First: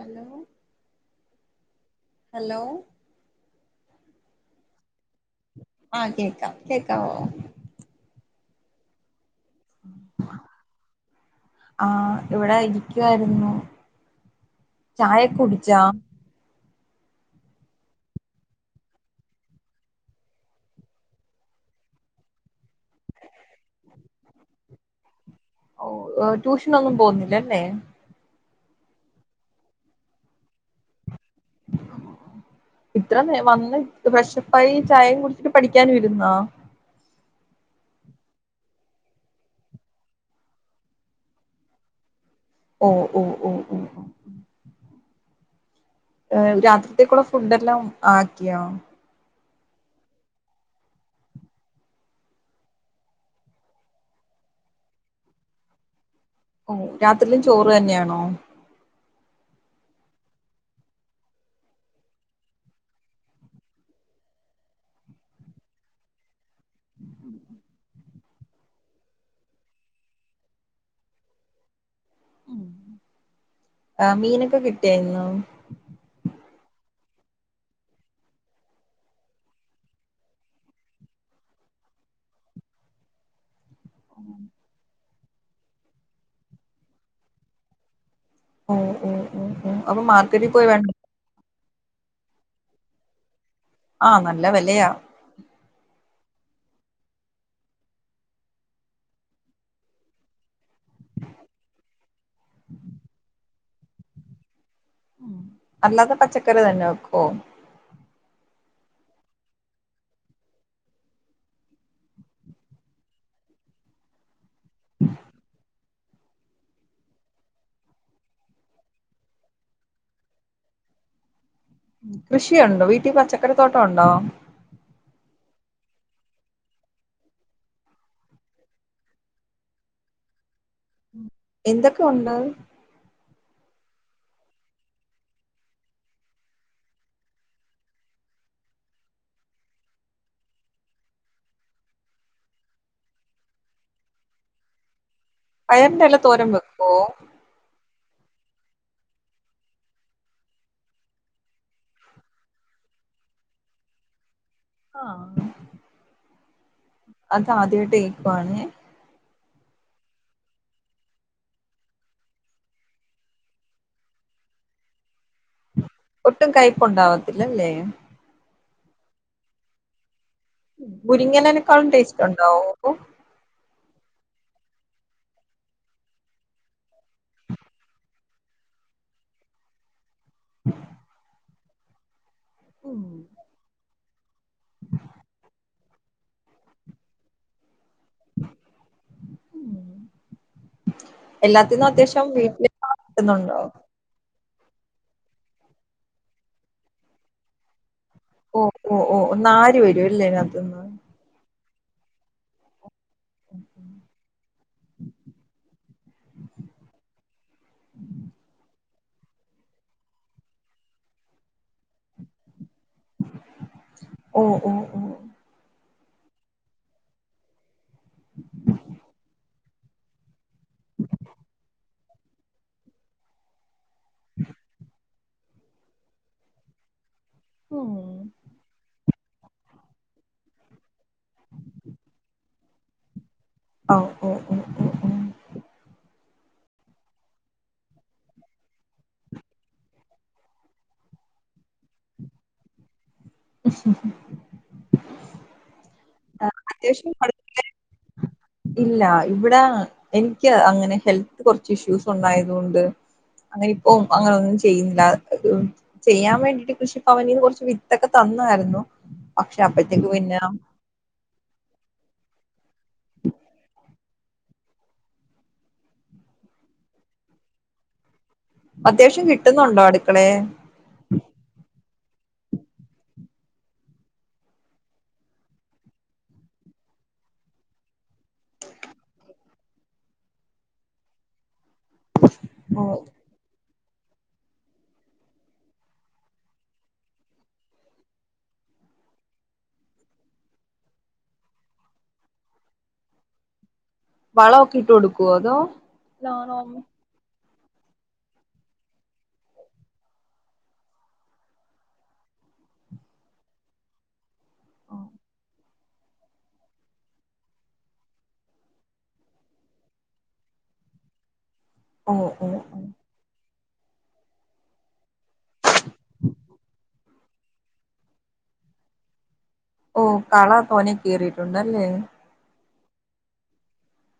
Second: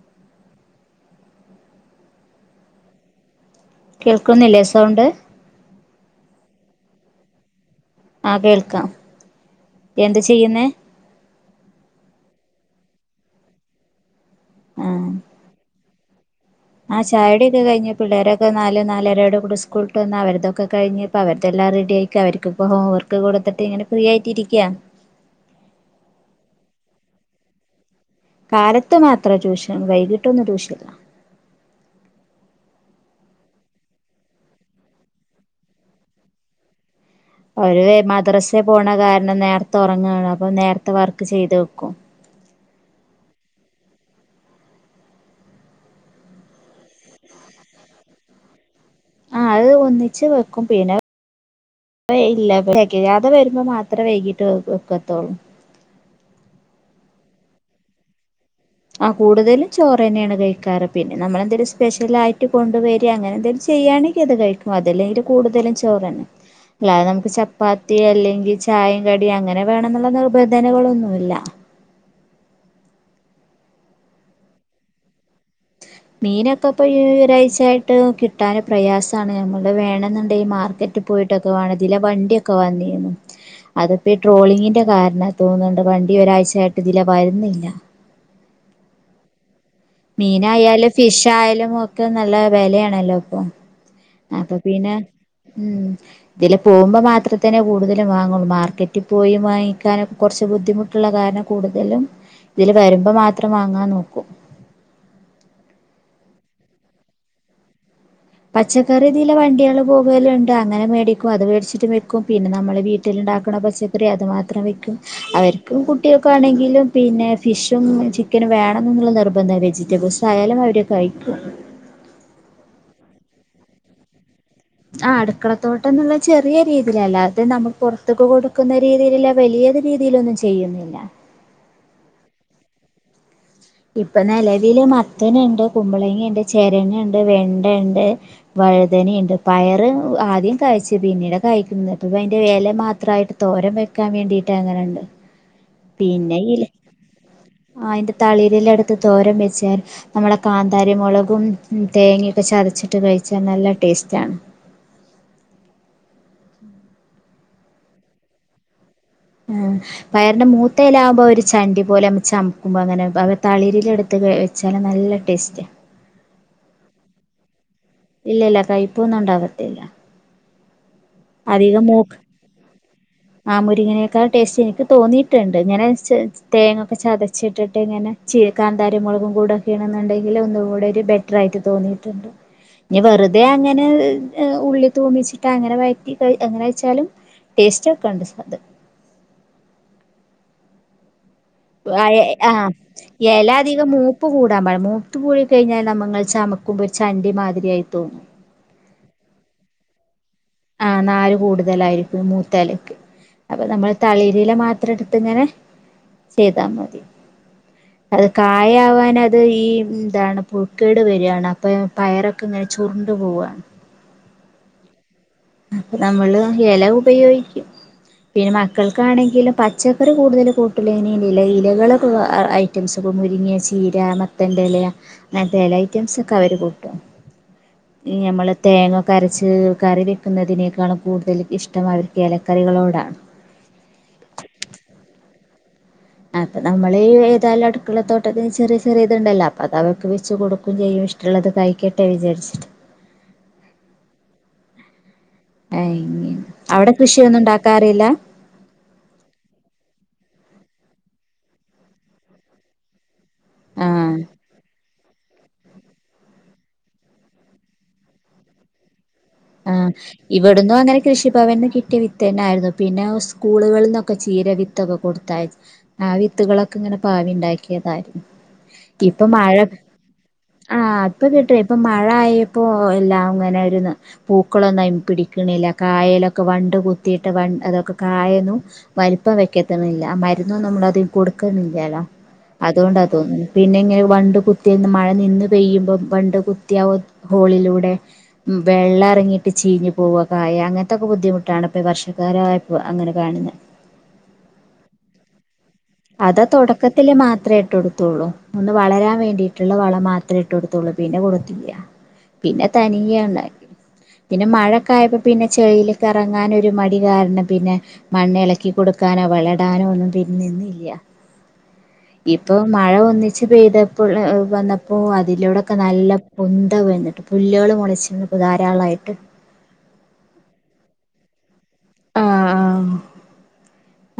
Hello hello കേൾക്കുന്നില്ലേ sound? ആഹ് കേക്കാം. കേക്കാവോ? ആഹ് കേൾക്കാം. എന്താ ചെയ്യുന്നേ? ആഹ്. ഇവിടെ ഇരിക്കുവായിരുന്നു. ചായയൊക്കെ കുടിച്ചാ? ആഹ് ചായകുടിയൊക്കെ കഴിഞ്ഞു പിള്ളേരൊക്കെ നാല് നാലരയോട് കൂടെ സ്കൂൾ വിട്ട് വന്ന് അവരതൊക്കെ കഴിഞ്ഞ്. അപ്പോ അവർതെല്ലാം റെഡി ആയിരിക്ക. അവർക്കിപ്പോ ഹോംവർക്ക് കൊടുത്തിട്ട് ഇങ്ങനെ ഫ്രീയായിട്ടിരിക്കാ. ഓഹ് ട്യൂഷനൊന്നും പോകുന്നില്ലല്ലേ? കാലത്ത് മാത്രം ട്യൂഷൻ. വൈകിട്ടൊന്നും ട്യൂഷനില്ല. ഇത്ര വന്ന് ഫ്രഷപ്പായി ചായയും കുടിച്ചിട്ട്, പഠിക്കാൻ ഇരുന്നോ? അവര് മദ്രസെ പോണ കാരണം നേരത്തെ ഉറങ്ങാണ്. അപ്പൊ നേരത്തെ വർക്ക് ചെയ്ത് വെക്കും. ഓഹ്, ഓഹ്, ഓഹ് ഓഹ് ഓഹ് ഏഹ് രാത്രിത്തേക്കൂള്ള ഫുഡെല്ലാം ആക്കിയോ? അഹ് അത്ഒന്നിച്ച് വെക്കും പിന്നെ അഇല്ല തെകയാതെവെരുമ്പോ മാത്രേ വൈകീട്ട് വെവെക്കത്തൊള്ളൂ. ഓഹ് രാത്രിയിലും ചോറെന്നെയാണോ? ആഹ് കൂടുതലു ചോറ് തന്നെണ് കയിക്കാറ് പിന്നെ നമ്മളെന്തേലും സ്പെഷ്യലായിട്ട് കൊണ്ടുവരിയ അങ്ങനെന്തെലും ചെയ്യാണെ- ഇത് കയിക്കും അതല്ലെങ്കി കൂടുതലും ചോറെൻ- [inaudible] [unintelligible] മ്മക്ക് ചപ്പാത്തി അല്ലെങ്കി ചായേംകടി അങ്ങനെ വേണെന്നുള്ള നിർബന്ധനകളൊന്നുല്ല ആ മീനൊക്കെ കിട്ടിയാഇന്ന്? മീനൊക്കെ ഇപ്പ ഈ ഒരാഴ്ചആയിട്ട് കിട്ടാൻ പ്രയാസാണ് മ്മൾടെ വേണെന്നുണ്ടെ ഈ മാർകെറ്റ്- ട്ട് പോയിട്ടൊക്കെവാണം ഇതിലെ വണ്ടിയൊക്കെവന്നിന്നു [inaudible] അത്പ്പോ ഈ ട്രോളിങ്ങിന്റെ കാരണ തോന്നുണ്ട് വണ്ടി ഒരാഴ്ചയായിട്ട് ഇതിലെവരുന്നില്ല ഓഹ് ഓഹ് ഉം ഉം അവ [unintelligible] മീനായാലും ഫിഷ്ആയാലും ഒക്കെന്നല്ലെ വിലയാണല്ലോ ഇപ്പൊ ആഹ് നല്ല വെലയാ അപ്പൊപിന്നെ ഉം ഇതിലെ പോവുമ്പോ മാത്രേതേനേ കൂടുതലും വാങ്ങുള്ളൂ മാർക്കറ്റി പോയി വാങ്ങിക്കാൻ കുറച്ച്ബുദ്ധിമു ട്ടുള്ള കാരണം കൂടുതലും ഇതില് വരുമ്പോ മാത്രം വാങ്ങാൻ നോക്കും. ഉം അല്ലാതെ പച്ചക്കറിതന്നെ വെക്കോ? പച്ചക്കറിതിലെ വണ്ടിയള് പോകല്ണ്ട് അങ്ങനെമേടിക്കും അത് മേടിച്ചിട്ട് വെക്കും പിന്നെ ന്നമ്മള് വീട്ടില്ണ്ടാക്കണ പച്ച ക്കറി അത് മാത്രംവെക്കും അവർക്കും കു ട്ടികക്കാണെങ്കിലും പിന്നെ ഫിഷും ചിക്കെനും വേണംന്ന്ന്നുള്ള നിർബന്ധം വെജിറ്റബിൾസ് ആയാലും അവര്- കയിക്കും കൃഷിയുണ്ടോ വീട്ടി പച്ചക്കറിത്തോട്ടൊണ്ടോ? ആഹ് അടുക്കളത്തോട്ടംന്നുള്ള ചെറിയ രീതിയില് അല്ലാതെ നമ പൊർത്ത്ക്ക്‌ കൊടുക്കുന്ന രീതിയിലില്ല വെലിയത് രീതിയിലൊന്നും ചെയ്യുന്നില്ല എന്തൊക്കൊ ഉണ്ട്? ഇപ്പൊ നെലവിൽ മത്തന്ണ്ട് കുമ്പളങ്ങണ്ട് ചെരെങ്ങണ്ട് വെണ്ടെണ്ട് വഴുതനീണ്ട് പയറ് ആദ്യം കായ്ച്ച് പിന്നീട് കായിക്കുന്ന ഇപ്പ അയ്ന്റെ എല മാത്രായിട്ട് തോരം വെക്കാൻ വേണ്ടിട്ട് അങ്ങനണ്ട് [inaudible] എല പിന്നെ തോരൻ ഇല വെക്കോ അയ്ന്റെ തളിരില എട്ത്ത് തോരം വെച്ചാൽ ന്നമ്മളെ കാന്താരി മൊളകും തേങ്ങയൊക്കെ ചതച്ചിട്ട് കഴ്ച്ചാ ന്നല്ലെ ടേസ്റ്റാണ്. ആഹ് അതാദ്യയിട്ട് കേൾക്കുവാണേ. ഉം പയറിന്റെ മൂത്തേലാമ്പോ ഒരു ചണ്ടി പോലെമ്മ ചമക്കുമ്പോ അങ്ങനെ അവ തളിരില എടുത്ത്ക [unintelligible] ചല് ന്നല്ലെടേസ്- ഒട്ടും കയ്പ്പുണ്ടാവത്തില്ലല്ലേ? ഇല്ലല്ലാ കൈപ്പൊന്നും ഉണ്ടാവത്തില്ല. മുരിങ്ങലനെക്കാളും ടേസ്റ്റ്ഒണ്ടോ ഓഹു? ആഹ് മുരിങ്ങനെക്കൾ ടേസ്റ്റ്എനിക്ക് തോന്നിട്ടുണ്ട് ഇങ്ങനെ ചെ തേങ്ങൊക്കെ ചതച്ചിട്ടിട്ട് ഇങ്ങനെ ചീ കാന്താരിമൊളകും കൂടെക്കെണ്ന്ന്ണ്ടെങ്കി ഒന്നുകൂടെ ഒര് ബെറ്ററായിട്ട് തോന്നിട്ടുണ്ട്. ഞ്ഞി ഉം വെറുതെ അങ്ങനെ ഹ് ഉള്ളി തൂമിച്ചിട്ട് അങ്ങനെ വയ് ട്ടികയ് ‌ എങ്ങനെയ്ച്ചാലും ടേസ്റ്റ്കെണ്ട് സാദ് എല്ലാത്തിന്നും അയെ അത്യാവശ്യം ആ വീട്ടില് എല കിട്ടുന്നുണ്ടോ അധികം മൂ പ്പ് കൂടാൻ പാടി മൂത്ത് പൂയ് കയിഞ്ഞാൽ ന്നമ്മങ്ൾ ചമക്കുമ്പോ ചണ്ടിമാതിരിയായി തോന്നും. ഓഹ് ഓഹ് ഓ ന്നാര് വെരു അല്ലേ അതിനാത്തുന്ന് ആ നാര് കൂടുതലായിരിക്കും മൂത്താല്ക്ക്- അപ്പൊ നമ്മൾ തളിരില മാത്രട്ത്ത് ഇങ്ങനെ ചെയ്താ മതി അത് കായാവാനത് ത് ഈ ന്താണ് പുഴുക്കേട് വര് ആണ് അപ്പൊ പയറൊക്കെങ്ങനെ ചുർണ്ട് പോവാണ് ഓ ഓ ഓ അപ്പൊ നമ്മള് എല ഉപയോയിക്കും പിന്നെ മക്കൾക്കാണെങ്കില് പച്ചക്കറി കൂടുതല് കൂട്ടൂലൈന് ഇല ഇലകളെക്കെ അയ് ഐറ്റംസൊക്കെ മുരിങ്ങ ചീര മത്തൻ്റെല അങ്ങൻത്തെ എല ഐറ്റംസൊക്കെ അവര് കൂട്ടും ഓ ഞമ്മള് തേങ്ങൊക്കെരച്ച് കറി വെ ക്കുന്നതിനേക്കാളും കൂടുതൽ ഇഷ്ടം അവര്ക്ക് എലക്കറികളോടാണ് ഔ ഓ ഓ ഓ ഓ അപ്പ നമ്മള് ഈ ഏതായാലും അടുക്കള തോട്ടത്തിന് ചെറിയ ചെറിയത്ണ്ടല്ലോ അപ്പ അത അവക്ക് വെച്ച് കൊടുക്കും ചെയ്യും ഇഷ് മറ്റുള്ളത് കഴിക്കട്ടെ വിചാരിച്ചിട്ട് [unintelligible] അയ്ങ്ങനെ അവടെ കൃഷിയൊന്നുണ്ടാക്കാറില്ല ഇല്ലാ ഇവിടെ എൻക്ക് അങ്ങനെ ഹെൽത്ത് കെർച്ച് ഇഷ്യൂസുണ്ടായതുകൊണ്ട് അങ്ങനെ ആ ഇപ്പോ അങ്ങനൊന്നും ചെയ്യുന്നില്ല ചെയ്യാൻ വേണ്ടിട്ട് കൃഷിഭവനിന്ന് കൊർച്ച് വിത്തൊക്കെ തന്നായിരുന്നു പക്ഷെ ആഹ് അപ്പഴത്തേക്ക് പിന്നെ ഇവിടുന്നു അങ്ങനെ കൃഷിഭവൻന്ന് കിട്ടിയ വിത്തെന്നൊയിരുന്നു പിന്നെ സ്കൂളുകളിൽ ന്നൊക്കെ ചീര വിത്തൊക്കെ കൊടുത്തായ ആ വിത്തുകളൊക്കെങ്ങനെ പാവിണ്ടാക്കിയതായിരുന്നു അത്യാവശ്യം കിട്ടുന്നൊണ്ടോ അടുക്കളേ ആഹ് ഇപ്പൊ കിട്ടൊയ് ഇപ്പ മഴ ആയപ്പോ എല്ലാം ഇങ്ങനെരോന്ന് പൂക്കളൊന്നയ്മെ പിടിക്ക്ണില്ല കായേലൊക്കെ വണ്ട് കുത്തിയിട്ട് വണ് അതൊക്കെ കായെന്നും വലിപ്പം വെക്കത്തണില്ല ആ മരുന്നൊന്നും നമ്മൾ അതിന് കൊടുക്ക്ണ്ല്ല്യല്ലോ ഓ അത്കൊണ്ടാ തോന്ന്ണ് പിന്നെ ഇങ്ങനെ വണ്ട് കുത്തിയേന്ന് മഴ നിന്ന് പെയ്യുമ്പം വണ്ട് കുത്തിയ ഹോളിലൂടെ ഉം വെള്ളെർ എർങ്ങിട്ട് ചീഞ്ഞ് പോവു ആ കായ അങ്ങനത്തൊക്കെ ബുദ്ധിമുട്ടാണ് ഇപ്പ ഈ വർഷക്കാലായപ്പൊ അങ്ങനെ കാണ്ന്നേ വളൊക്കെ ഇട്ട് കൊടുക്കോ അതോ അതാ ആ തൊടക്ക ത്തില് മാത്രേ ഇട്ടൊടുത്തുള്ളൂ. ഒന്ന് വളരാൻ വേണ്ടിട്ട്ള്ള വളം മാത്രേ ഇട്ട് കൊടുത്തുള്ളൂ പിന്നെ കൊടുത്തില്ല്യ പിന്നെ തനിയെണ്ടായി പിന്നെ മഴക്കെ ഓ ആയപ്പപിന്നെ ചെയില് കെറങ്ങാനൊരു മടി കാരണം പിന്നെ മണ്ണിളക്കി കൊടുക്കാനോ വളടാനോ ഒന്നും പിന്നെ നിന്നില്ല യ്യ ഓ ഈ ഓ പ്പോ മഴ ഒന്നിച്ച് പെയ്തപ്പൊള് വന്നപ്പോ അതിലൂടൊക്കെ നല്ല പൊന്ത വന്നിട്ട് പുല്ലാള് മൊളച്ചീന്ന് ഇപ്പ ധാരാളായിട്ട് ഓ കള തോനെ കീറീട്ടുണ്ടല്ലേ ആഹ് ആഹ്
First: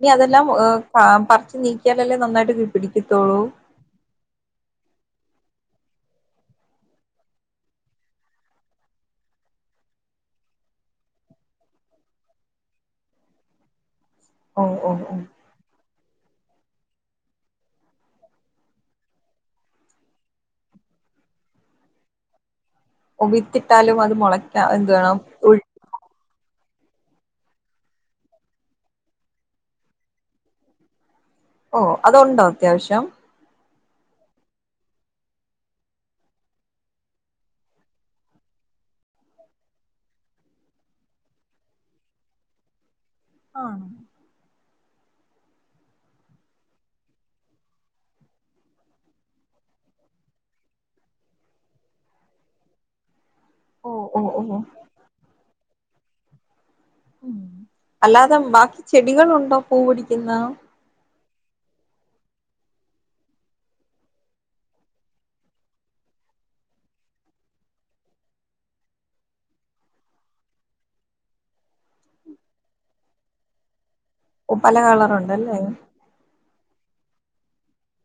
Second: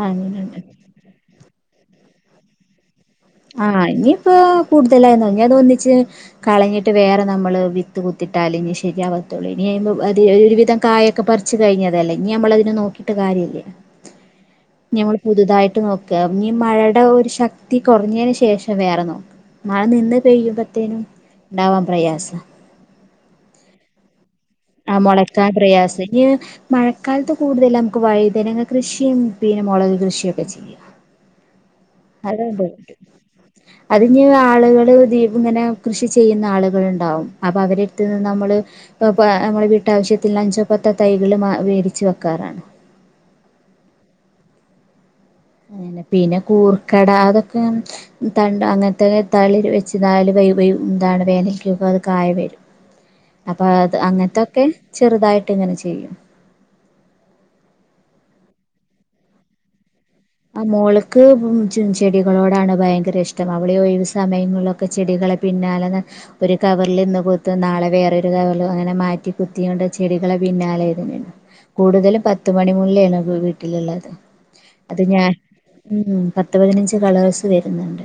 ഇനി അതെല്ലാം അങ്ങനെണ്ട് ഏം ആം പർച്ച് നീക്കിയാലല്ലേ നന്നായിട്ട് കിട് പിടിക്കത്തൊള്ളു ആഹ് ഇനിയിപ്പോ കൂടുതലായിന്ന് ഇഞ്ഞ് അത് ഒന്നിച്ച് കളഞ്ഞിട്ട് വേറെ നമ്മള് വിത്ത് കുത്തിട്ടാല് ഇഞ്ഞ് ശരിയാവത്തൊള്ളൂ ഇനി അയ്ന് അത് ഒരുവിധം കായ ഒക്കെ പറിച്ച് കഴിഞ്ഞതല്ലേ ഇഞ് ഞമ്മളതിനെ നോക്കിട്ട് കാര്യല്ല്യ [inaudible] ഇഞ് ഓ ഞമ്മള് പുതുതായിട്ട് നോക്ക ഇഞ് മഴടെ ഒരു ശക്തി കെറഞ്ഞേന് ശേഷം വേറെ നോക്കും. മഴ നിന്ന് പെയ്യുമ്പത്തേനും ഇണ്ടാവാൻ പ്രയാസാ ഒ വിത്തിട്ടാലും അത് മൊള ആ മൊളക്കാൻ പ്രയാസാ ഞ് മഴക്കാലത്ത് കൂടുതലമ്മക്ക് വഴുതനങ്ങ കൃഷിം പിന്നെ മൊളക് കൃഷിയൊക്കെ ചെയ്യ ഓ അതൊണ്ടോ അത്യാവശ്യം അതിഞ് ആള്കള് ദീപ്ങ്ങനെ കൃഷി ചെയ്യ്ന്ന ആള്കള്ണ്ടാവും അപ്പ അവരെടുത്ത്ന്ന് നമ്മള് പ്പ പ്പാ അമ്മള് വീട്ടാവശ്യത്തിൽ അഞ്ചോ പത്തോ തൈകള് മാ വേതിച്ച് വെക്കാറാണ് ആണ അനെ പിന്നെ കൂർക്കട അതൊക്കെ തണ്ട് അങ്ങനത്തെത്താ വെച്ച് നാല് വ എന്താണ് വേനയ്ക്കക്ക അത് കായ വരും [inaudible] അപ്പൊ ഓ അത് ഓ ഓ അങ്ങനത്തൊക്കെ ചെറുതായിട്ട് ഇങ്ങനെ ചെയ്യും അല്ലാതെ ബാക്കി ചെടികളുണ്ടോ പൂ പിടിക്കുന്ന മോള്ക്ക് ചെടികളോടാണ് ഭയങ്കര ഇഷ്ടം അവള ഒഴിവ് സമയങ്ങളക്കെ ഒക്കെ ചെടികളെ പിന്നെ അലെ ഒരു കവറൽ ഇന്ന് കുത്ത് നാളെ വേറൊരു കവറൽ അങ്ങനെ മാറ്റി കുത്തി കൊണ്ട് ചെടികളെ പിന്നാലെ ഇതിനണ്ട് കൂടുതല പത്ത് മണി മുല്ലാണ് വീട്ടിലുള്ളത് പല അത് ഞാൻ കളറുണ്ടല്ലേ ഉം പത്ത് പതിനഞ്ച് കളേഴ്സ് വരുന്നുണ്ട്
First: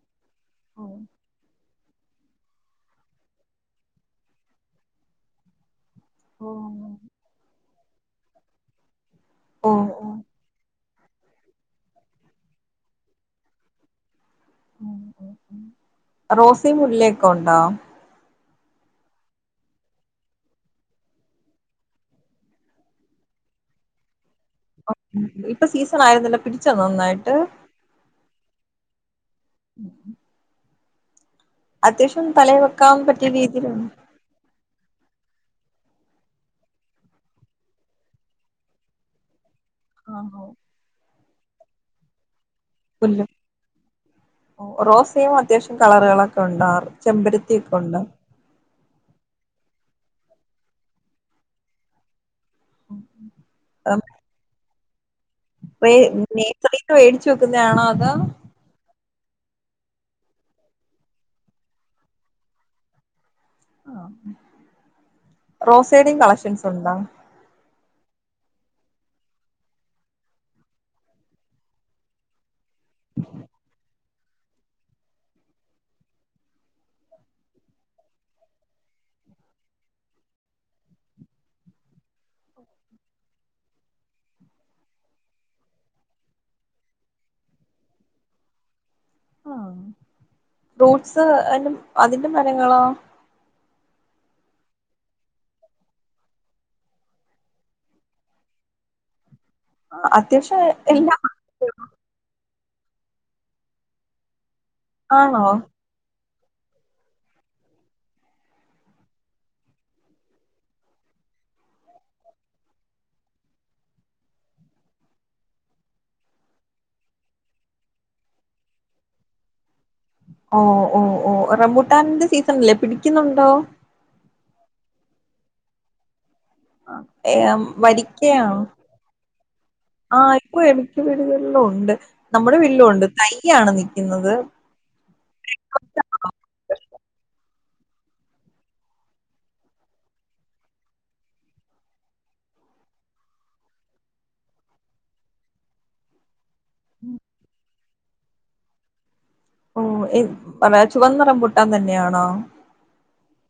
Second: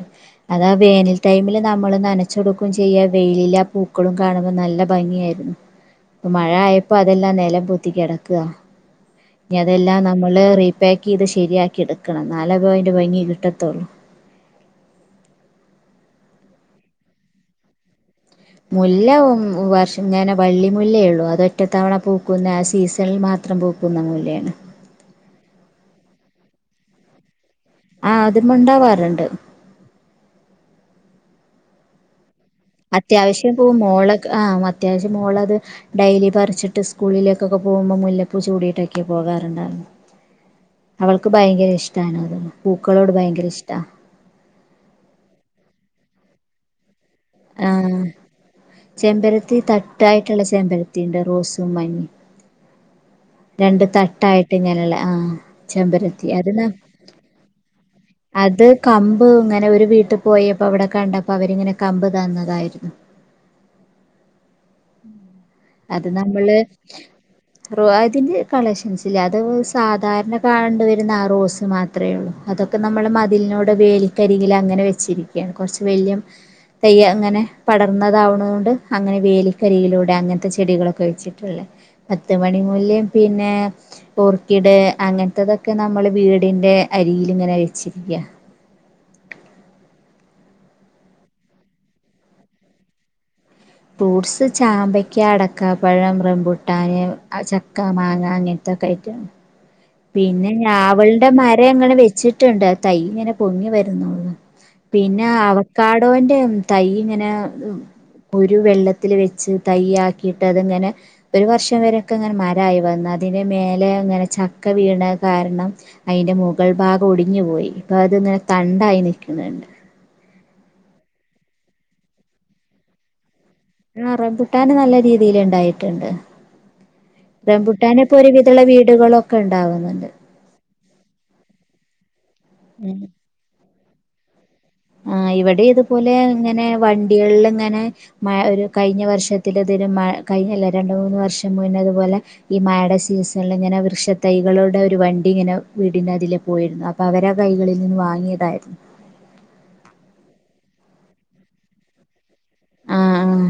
അതാ ഓ വേനൽ ടൈമിൽ നമ്മള് നനച്ചൊടുക്കും ചെയ്യാ വെയിലിലാ പൂക്കളും കാണുമ്പോൾ നല്ല ഭംഗിയായിരുന്നു മഴ ഓ ആയപ്പോ അതെല്ലാം നിലം പൊത്തി കിടക്കുക ഇനി ഓ അതെല്ലാം ഓ നമ്മള് പാക്ക് ചെയ്ത് ശരിയാക്കി എടുക്കണം നാല് പോയിന്റ് ഭംഗി കിട്ടത്തുള്ളൂ റോസയും മുല്ലൊക്കെ ഉണ്ടോ മുല്ല വർഷം ഇങ്ങനെ വള്ളി മുല്ലേ ഉള്ളൂ അതൊറ്റത്തവണ പൂക്കുന്ന ആഹ് സീസണിൽ മാത്രം ത്രം പൂക്കുന്ന മൂല്ലയാണ് ഇപ്പൊ സീസൺ ആയിരുന്നല്ലോ പിടിച്ചന്ന നന്നായിട്ട് ആഹ് അത് മണ്ടാവാറുണ്ട് [inaudible] അത്യാഷം തല അത്യാവശ്യം ഇ പോ മോളെ ആഹ് അത്യാവശ്യം മോളത് ഡെലി പറിച്ചിട്ട് സ്കൂളിലേക്കൊക്കെ പോകുമ്പോൾ മുല്ലപ്പൂ ചൂടിട്ടൊക്കെ പോകാറുണ്ടായിരുന്നു ആഹ് [unintelligible] അവൾക്ക് ഭയങ്കര ഇഷ്ടാണ് അത് പൂക്കളോട് മുല്ല ഭയങ്കര ഇഷ്ടാ ഓ റോസയും അത്യാവശ്യം കളറുകളൊക്കെ ഉണ്ടാവും ചെമ്പരത്തി ആഹ് ചെമ്പരത്തി തട്ടായിട്ടുള്ള ചെമ്പരത്തി ഉണ്ട് റോസും മഞ്ഞ രണ്ടു തട്ടായിട്ട് ഇങ്ങനല്ല ആഹ് ചെമ്പരത്തി അത് ന നസറക്ക് മേടച്ച് വെക്കുന്നത ആണോ അതോ അത് കമ്പ് ഇങ്ങനെ ഒരു വീട്ടിൽ പോയപ്പോ അവിടെ കണ്ടപ്പോ അവരിങ്ങനെ കമ്പ് തന്നതായിരുന്നു ആഹ് റോസൈഡയും കളക്ഷൻസ് ഉണ്ടാ റോ അതിന്റെ കളക്ഷൻസ്ല്ല അത് സാധാരണ കണ്ട് വരുന്ന ആഹ് റോസ് മാത്രം അത്രയേ ഉള്ളൂ അതൊക്കെ നമ്മൾ മതിലിനോട് വേൽക്കരികൽ അങ്ങനെ വെച്ചിരിക്കുകയാണ് കുറച്ച് വല്യയ തൈ്യ അങ്ങനെ പടർന്നതാവുന്നതുകൊണ്ട് അങ്ങനെ വേലിക്കരിയിലൂടെ അങ്ങനെ ത്തെ ചെടികളൊക്കെ വെച്ചിട്ടുള്ള പത്ത് മണി മൂല്ം പിന്നെ ഓർക്കിഡ് അങ്ങനത്തതൊക്കെ നമ്മള് വീടിന്റെ അരിൽ ഇങ്ങനെ വെച്ചിരിക്കയാ ആഹ് ഫ്രൂട്ട്സ് അഹ് അതിന്റെ മരങ്ങളാ ഫ്രൂട്ട്സ് ചാമ്പയ്ക്ക അടക്കാ പഴം റം പുട്ടാന്ൻ ചക്ക മാങ്ങ അങ്ങനെ തക്ക ഐറ്റം പിന്നെ അത്യാവശ്യം എല്ലാ ഞാവളുടെ മരം അങ്ങനെ വെച്ചിട്ടുണ്ട് തൈ ഇങ്ങനെ പൊങ്ങി വരരുന്നുള്ളു പിന്നെ ആണോ അവക്കാടോന്റെ തൈ ഇങ്ങനെ ഒരു വെള്ളത്തിൽ വെച്ച് തൈ ആക്കിയിട്ട് അതിങ്ങനെ ഒരു വർഷം വരെൊക്കെ ഇങ്ങനെ മരമായി വന്നു അതിന്റെ മേലെ അങ്ങനെ ചക്ക വീണ കാരണം അതിന്റെ മുഗൾ ഭാഗം ഒടിഞ്ഞു പോയി ഇപ്പൊ അത് ഇങ്ങനെ തണ്ടായി നൽക്കുന്നുണ്ട് ഓ ഓ ഓ റമൂട്ടാന്റെ സീസൺ അല്ലേ പിടിക്കുന്നുണ്ടോ ആഹ് റബുട്ടാന് നല്ല രീതിൽ ഉണ്ടായിട്ടുണ്ട് ഏ റംപുട്ടാനെപ്പോൊ ഒരു വരിക്കയാണോ വിധുള്ള വീടുകളൊക്കെ ഉണ്ടാവുന്നുണ്ട് ഓ മിക്ക വീടുകളില ഉണ്ട് നമ്മുടെ വീട്ടും ഉം ഉണ്ട് തയ്യാണ് നിൽക്കുന്നത് ആഹ് ഇവിടെ ഇതുപോലെ ഇങ്ങനെ വണ്ടികളിൽ ഇങ്ങനെ മഴ ഒരു കഴിഞ്ഞ വർഷത്തിലതി മ കഴിഞ്ഞല്ല രണ്ട് മൂന്ന് വർഷം മുന്നേ ഇതുപോലെ ഈ മഴയുടെ സീസണിലിങ്ങനെ വൃക്ഷത്തൈകളുടെ ഒരു വണ്ടി ഇങ്ങനെ വീടിന്റെ അതിലേ പോയിരുന്നു. അപ് അപ്പ അവര കൈകളിൽ നിന്ന് വാങ്ങിയതായിരുന്നു. ഓ എ കുറെ ചുവന്ന റംമ്പൂട്ടാൻ തന്നെയാണോ? ആഹ് ആഹ്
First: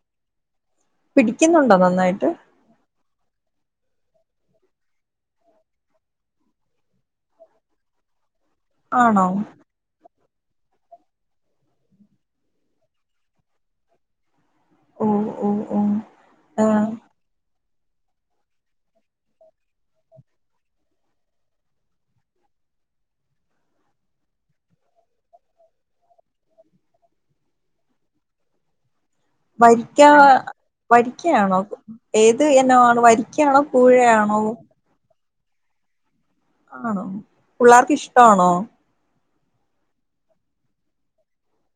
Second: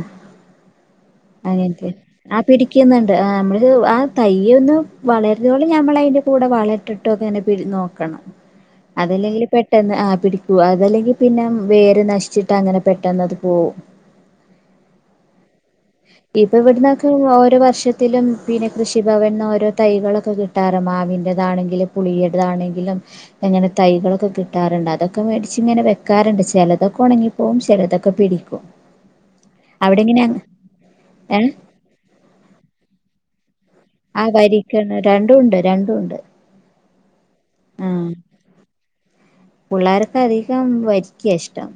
പിടിക്കുന്നുണ്ടോ അങ്ങൻതെ നന്നായിട്ട് അഗ് പിടിക്കുന്നുണ്ട്. ആഹ് നമ്മള് ആ തയ്യന്ന് വളരോളം നമ്മള അയിൻ്റെ കൂടെ വളട്ടും ട്ടോ ഒക്കെ എന്നെ പിയി നോക്കണം [unintelligible] അതല്ലെങ്കിൽ പെട് പെട്ടെന്ന് ആ പിടിക്കൂ. അതല്ലെങ്കി പിന്നെ വേര് നശിച്ചിട്ട് അങ്ങനെ പെട്ടെന്ന് അത് പോവും. ഓഹ് ഓഹ് ഇത് ഇവിടുന്നൊക്കെ ഓരോ വർഷ ത്തിലും പിന്നെ കൃഷിഭവൻന്ന് ഓരോ തൈകളൊക്കെ കിട്ടാറ് മാവിൻ്റെതാണെങ്കിലും, പുളിയട്താണെങ്കിലും, അങ്ങനെ തൈകളൊക്കെ കിട്ടാറുണ്ട്. അതൊക്കെ മേടിച്ച് ഇങ്ങനെ വെക്കാറുണ്ട് ചിലതൊക്കെ ഉണങ്ങിപോ വും ചെലത്തൊക്കെ പിടിക്കൂം വരിക്ക ഏ വരിക്കയാണോ? ഏത് ഇനോണ് വരിക്ക വരിക്കാണോ? പൂഴയാണോ? ക്ക് രണ്ടും ഉണ്ട്, രണ്ടും ഉണ്ട്. ആണോ? പുള്ളേർക്ക് ഇഷ്ടണോ? പുള്ളാർക്ക് അധികം വരിക്ക ഇഷ്ടം.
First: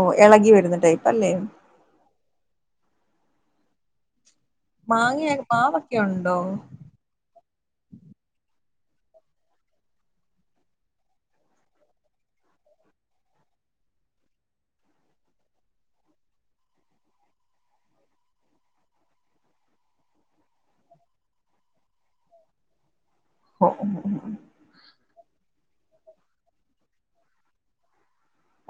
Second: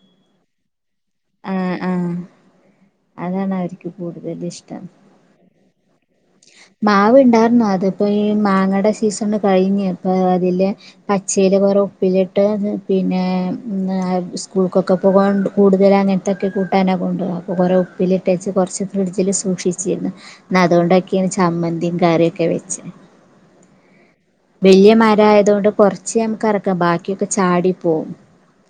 ഓ എളകി വരുന്ന ടൈപ്പ് അല്ലേ? ആഹ് ആഹ്. അതാണ് അവർക്ക് കൂടുതല് ഇഷ്ടം. മാങ്ങയ മാവൊക്കെ ഉണ്ടോ? മാവ് ഇണ്ടാര്ന്നു അതിപ്പോ ഈ മാങ്ങയുടെ സീസൺ കഴിഞ്ഞ് പ്പ അതില് പച്ചയില് കുറെ ഉപ്പിലിട്ട്. പിന്നെ ന്ന് സ്കൂൾക്കൊക്കെ പോകാൻ കൂടുതല അങ്ങ ത്തൊക്കെ കൂട്ടാന കൊണ്ടോവ. അപ്പോൾ കുറേ ഉപ്പിലിട്ടേച് കൊറച്ച് ഫ്രഡ്ജിൽ സൂക്ഷിച്ചിര്ന്ന് ന്ന അതുകൊണ്ട ക്ക ചമ്മതി കറിയൊക്കെ വെച്ച്ണ്. [unintelligible] വയ്യ മര ആയതൊണ്ട് കൊറച്ച് നമുക്ക് അറക്കാം. ബാക്കിയൊക്കെ ചാടി പോവും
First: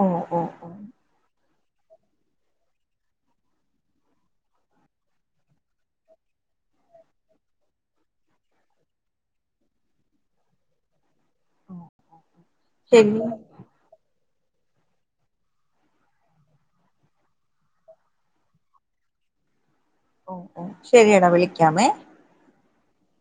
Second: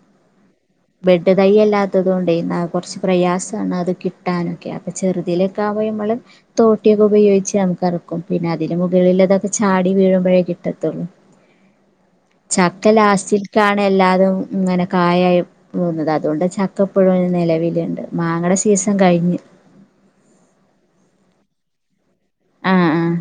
ഓ ഓ ഓ ഓ [unintelligible] തൈല്ലാത്തതോണ്ട്. ന്ന കുറച്ച് പ്രയാസാണ് അത് കിട്ടാനൊക്കെ അപ്പൾ ചെറുതയിലേക്ക ആവേയ്മ്മള് തോട്ടിയൊക്കെ ഉപയോഗിച്ച് നമ്മുക് അറക്കും. പിന്നെ അതിന് മുകളില് തൊക്കെ ചാടി വീഴുമ്പോഴേക്കിട്ടും. ട്ടതോളൂ ശരി ചക്കലാസ്റ്റിൽ കാണ്. എല്ലാരും ഇങ്ങനെ കായ പോവുന്നത് അതുകൊണ്ട് ചക്കപ്പഴും നിലവിലുണ്ട്. മാങ്ങയുടെ സീസൺ കഴിഞ്ഞ്. ഓ ഓ ശെരിയടാ വിളിക്കാമേ? ആഹ് ആഹ്